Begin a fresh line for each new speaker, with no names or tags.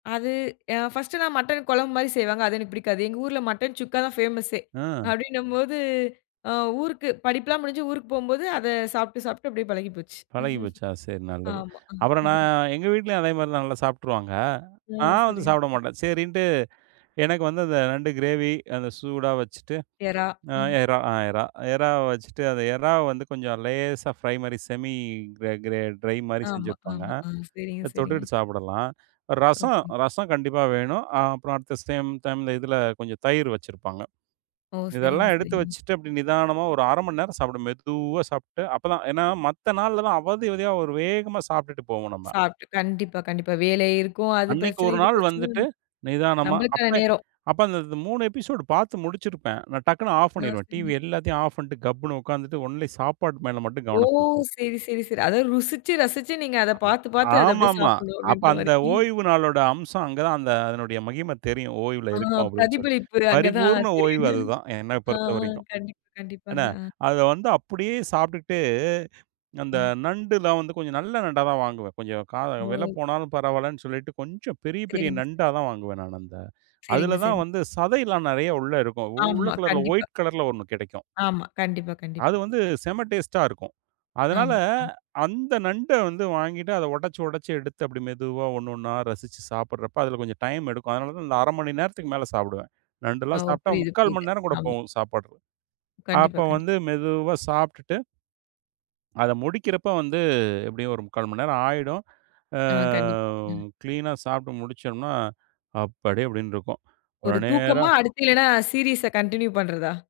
அது, அ ஃபர்ஸ்ட்லாம் மட்டன் குழம்பு மாரி செய்வாங்க, அது எனக்குப் பிடிக்காது. எங்க ஊர்ல மட்டன் சுக்கா தான் ஃபேமஸ்சே.
ஆ.
அப்டின்னும் போது, அ ஊருக்கு படிப்பெல்லாம் முடிஞ்சு ஊருக்குப் போம் போது, அத சாப்ட்டு, சாப்ட்டு அப்டியே பழகிப் போச்சு.
பழகி போச்சா? சரி நல்லது.
ஆமா.
அப்புறம் நா எங்க வீட்லயும் அதே மாரிதான், நல்லா சாப்பிட்டுருவாங்க.
அ,
நான் வந்து
சரிங்க.
சாப்பிட
சரி.
மாட்டேன். சரின்னுட்டு எனக்கு வந்து, அந்த நண்டு கிரேவி அந்த சூடா வச்சிட்டு,
இறா,
அ
ம்.
இறா ஆ இறா இறாவ வச்சிட்டு, அந்த இறாவ வந்து கொஞ்சம் லேசா ஃப்ரை மாரி செமி கிரே கிரே டிரை மாரி
ஆமா,
செஞ்சிருப்பாங்க.
ஆமா. அ, சரிங்க,
அத
சரிங்க.
தொட்டுட்டு சாப்பிடலாம். ரசம்
ம்ஹ்ம்.
ரசம் கண்டிப்பா வேணும். அப்புறம் அடுத்த அட் சேம் டைம்ல, இதுல கொஞ்சம் தயிர் வச்சிருப்பாங்க.
ஓ, சரிங்க,
இதெல்லாம் எடுத்து
சரிங்க.
வச்சிட்டு, அப்டி நிதானமா ஒரு 1/2 மணி நேரம் சாப்பிடணும். மெதுவா சாப்பிட்டு அப்பதான், ஏன்னா மத்த நாளெல்லாம் அவதி, அவதியா ஒரு வேகமா சாப்பிட்டுட்டு போவோம் நம்ம.
சாப்பிட்டு. கண்டிப்பா, கண்டிப்பா. வேலை இருக்கும், அது
அன்னைக்கு
பிரச்சனை,
1
இது
நாள்
பிரச்சனை.
வந்துட்டு, நிதானமா
நம்மளுக்கான
அப்ப
நேரம்.
அப்ப அந்த 3 எபிசோட் பார்த்து முடிச்சிருப்பேன். நான் டக்குன்னு ஆஃப்
ஆ,
பண்ணிருவேன்
சரி.
டிவி எல்லாத்தையும் ஆஃப் பண்ட்டு, கப்புன்னு உட்கார்ந்துட்டு ஒன்லி சாப்பாடு மேல மட்டும்
ஓ,
கவனம் செலுத்தணும்.
சரி சரி சரி. அத ருசிச்சு ரசிச்சு நீங்க அத
ஆ,
பார்த்துப் பார்த்து அத அப்டியே
ஆமாம்மா.
சாப்பிடணும்,
அப்ப
அப்டீன்ற மாரி.
அந்த ஓய்வு நாளோட அம்சம் அங்கதான், அந்த அதனுடைய மகிம தெரியும் ஓய்வுல
ஆ,
இருக்கோம் அப்டின்னு சொல்லி.
பிரதிபலிப்பு அங்க தான்,
பரிபூரண ஓய்வு
தெரியுது.
அதுதான், என்னப்
ஆ,
பொறுத்தவரைக்கும்.
கண்டிப்பா, கண்டிப்பாங்க.
என்னா!
அ.
அத வந்து அப்டியே சாப்பிட்டுட்டு, அந்த
ம்.
நண்டுலாம் வந்து கொஞ்சம் நல்ல நண்டாதான் வாங்குவேன். கொஞ்சம் கா வில
ஓ.
போனாலும் பரவாயில்லன்னு சொல்லிட்டு கொஞ்சம் பெரிய, பெரிய
சேரிங்க. சே
நண்டாதான் வாங்குவேன் நானு அந்த.
சேரிங்க,
அதுலதான்
சேரிங்க.
வந்து சதைலாம் நறைய உள்ள இருக்கும். உள்ள
ஆமா,
கலர்ல
கண்டிப்பா.
ஒயிட் கலர்ல ஒண்ணு கிடைக்கும்.
ஆமா, கண்டிப்பா,
அது
கண்டிப்பா.
வந்து செம டேஸ்ட்டா இருக்கும். அதனால,
ஆமா, ம்.
அந்த நண்ட வந்து வாங்கிட்டு அத உடைச்சு உடைச்சு எடுத்து அப்டி மெதுவா ஒண்ணொண்ணா ரசிச்சு சாப்பிடுறப்ப அதுல கொஞ்சம் டைம் எடுக்கும். அதனாலதான் நான் 1/2 மணி நேரத்துக்கு மேல சாப்பிடுவேன்.
அ
நண்டுலாம்
ஓ,
சாப்பிட்டா
புரியுது,
3/4
புரியுது.
மணி நேரம் கூட
ஆமா.
போகும் சாப்பட்
கண்டிப்பா,
அப்ப
கண்டிப்பா.
வந்து மெதுவா சாப்பிட்டுட்டு அத முடிக்கிறப்ப வந்து, எப்டியும் ஒரு 3/4 மணி நேரம் ஆயிடும். ஆ
ஆ, கண்டிப்பா. ஆ.
கிளீன்னா சாப்பிட்டு முடிச்சோம்ன்னா, அப்பாடி! அப்டின்னு இருக்கும்.
ஒரு தூக்கமா,
உடனேரா
அடுத்து இல்லனா சீரிஸ்ஸா கன்டினியூ பண்றதா?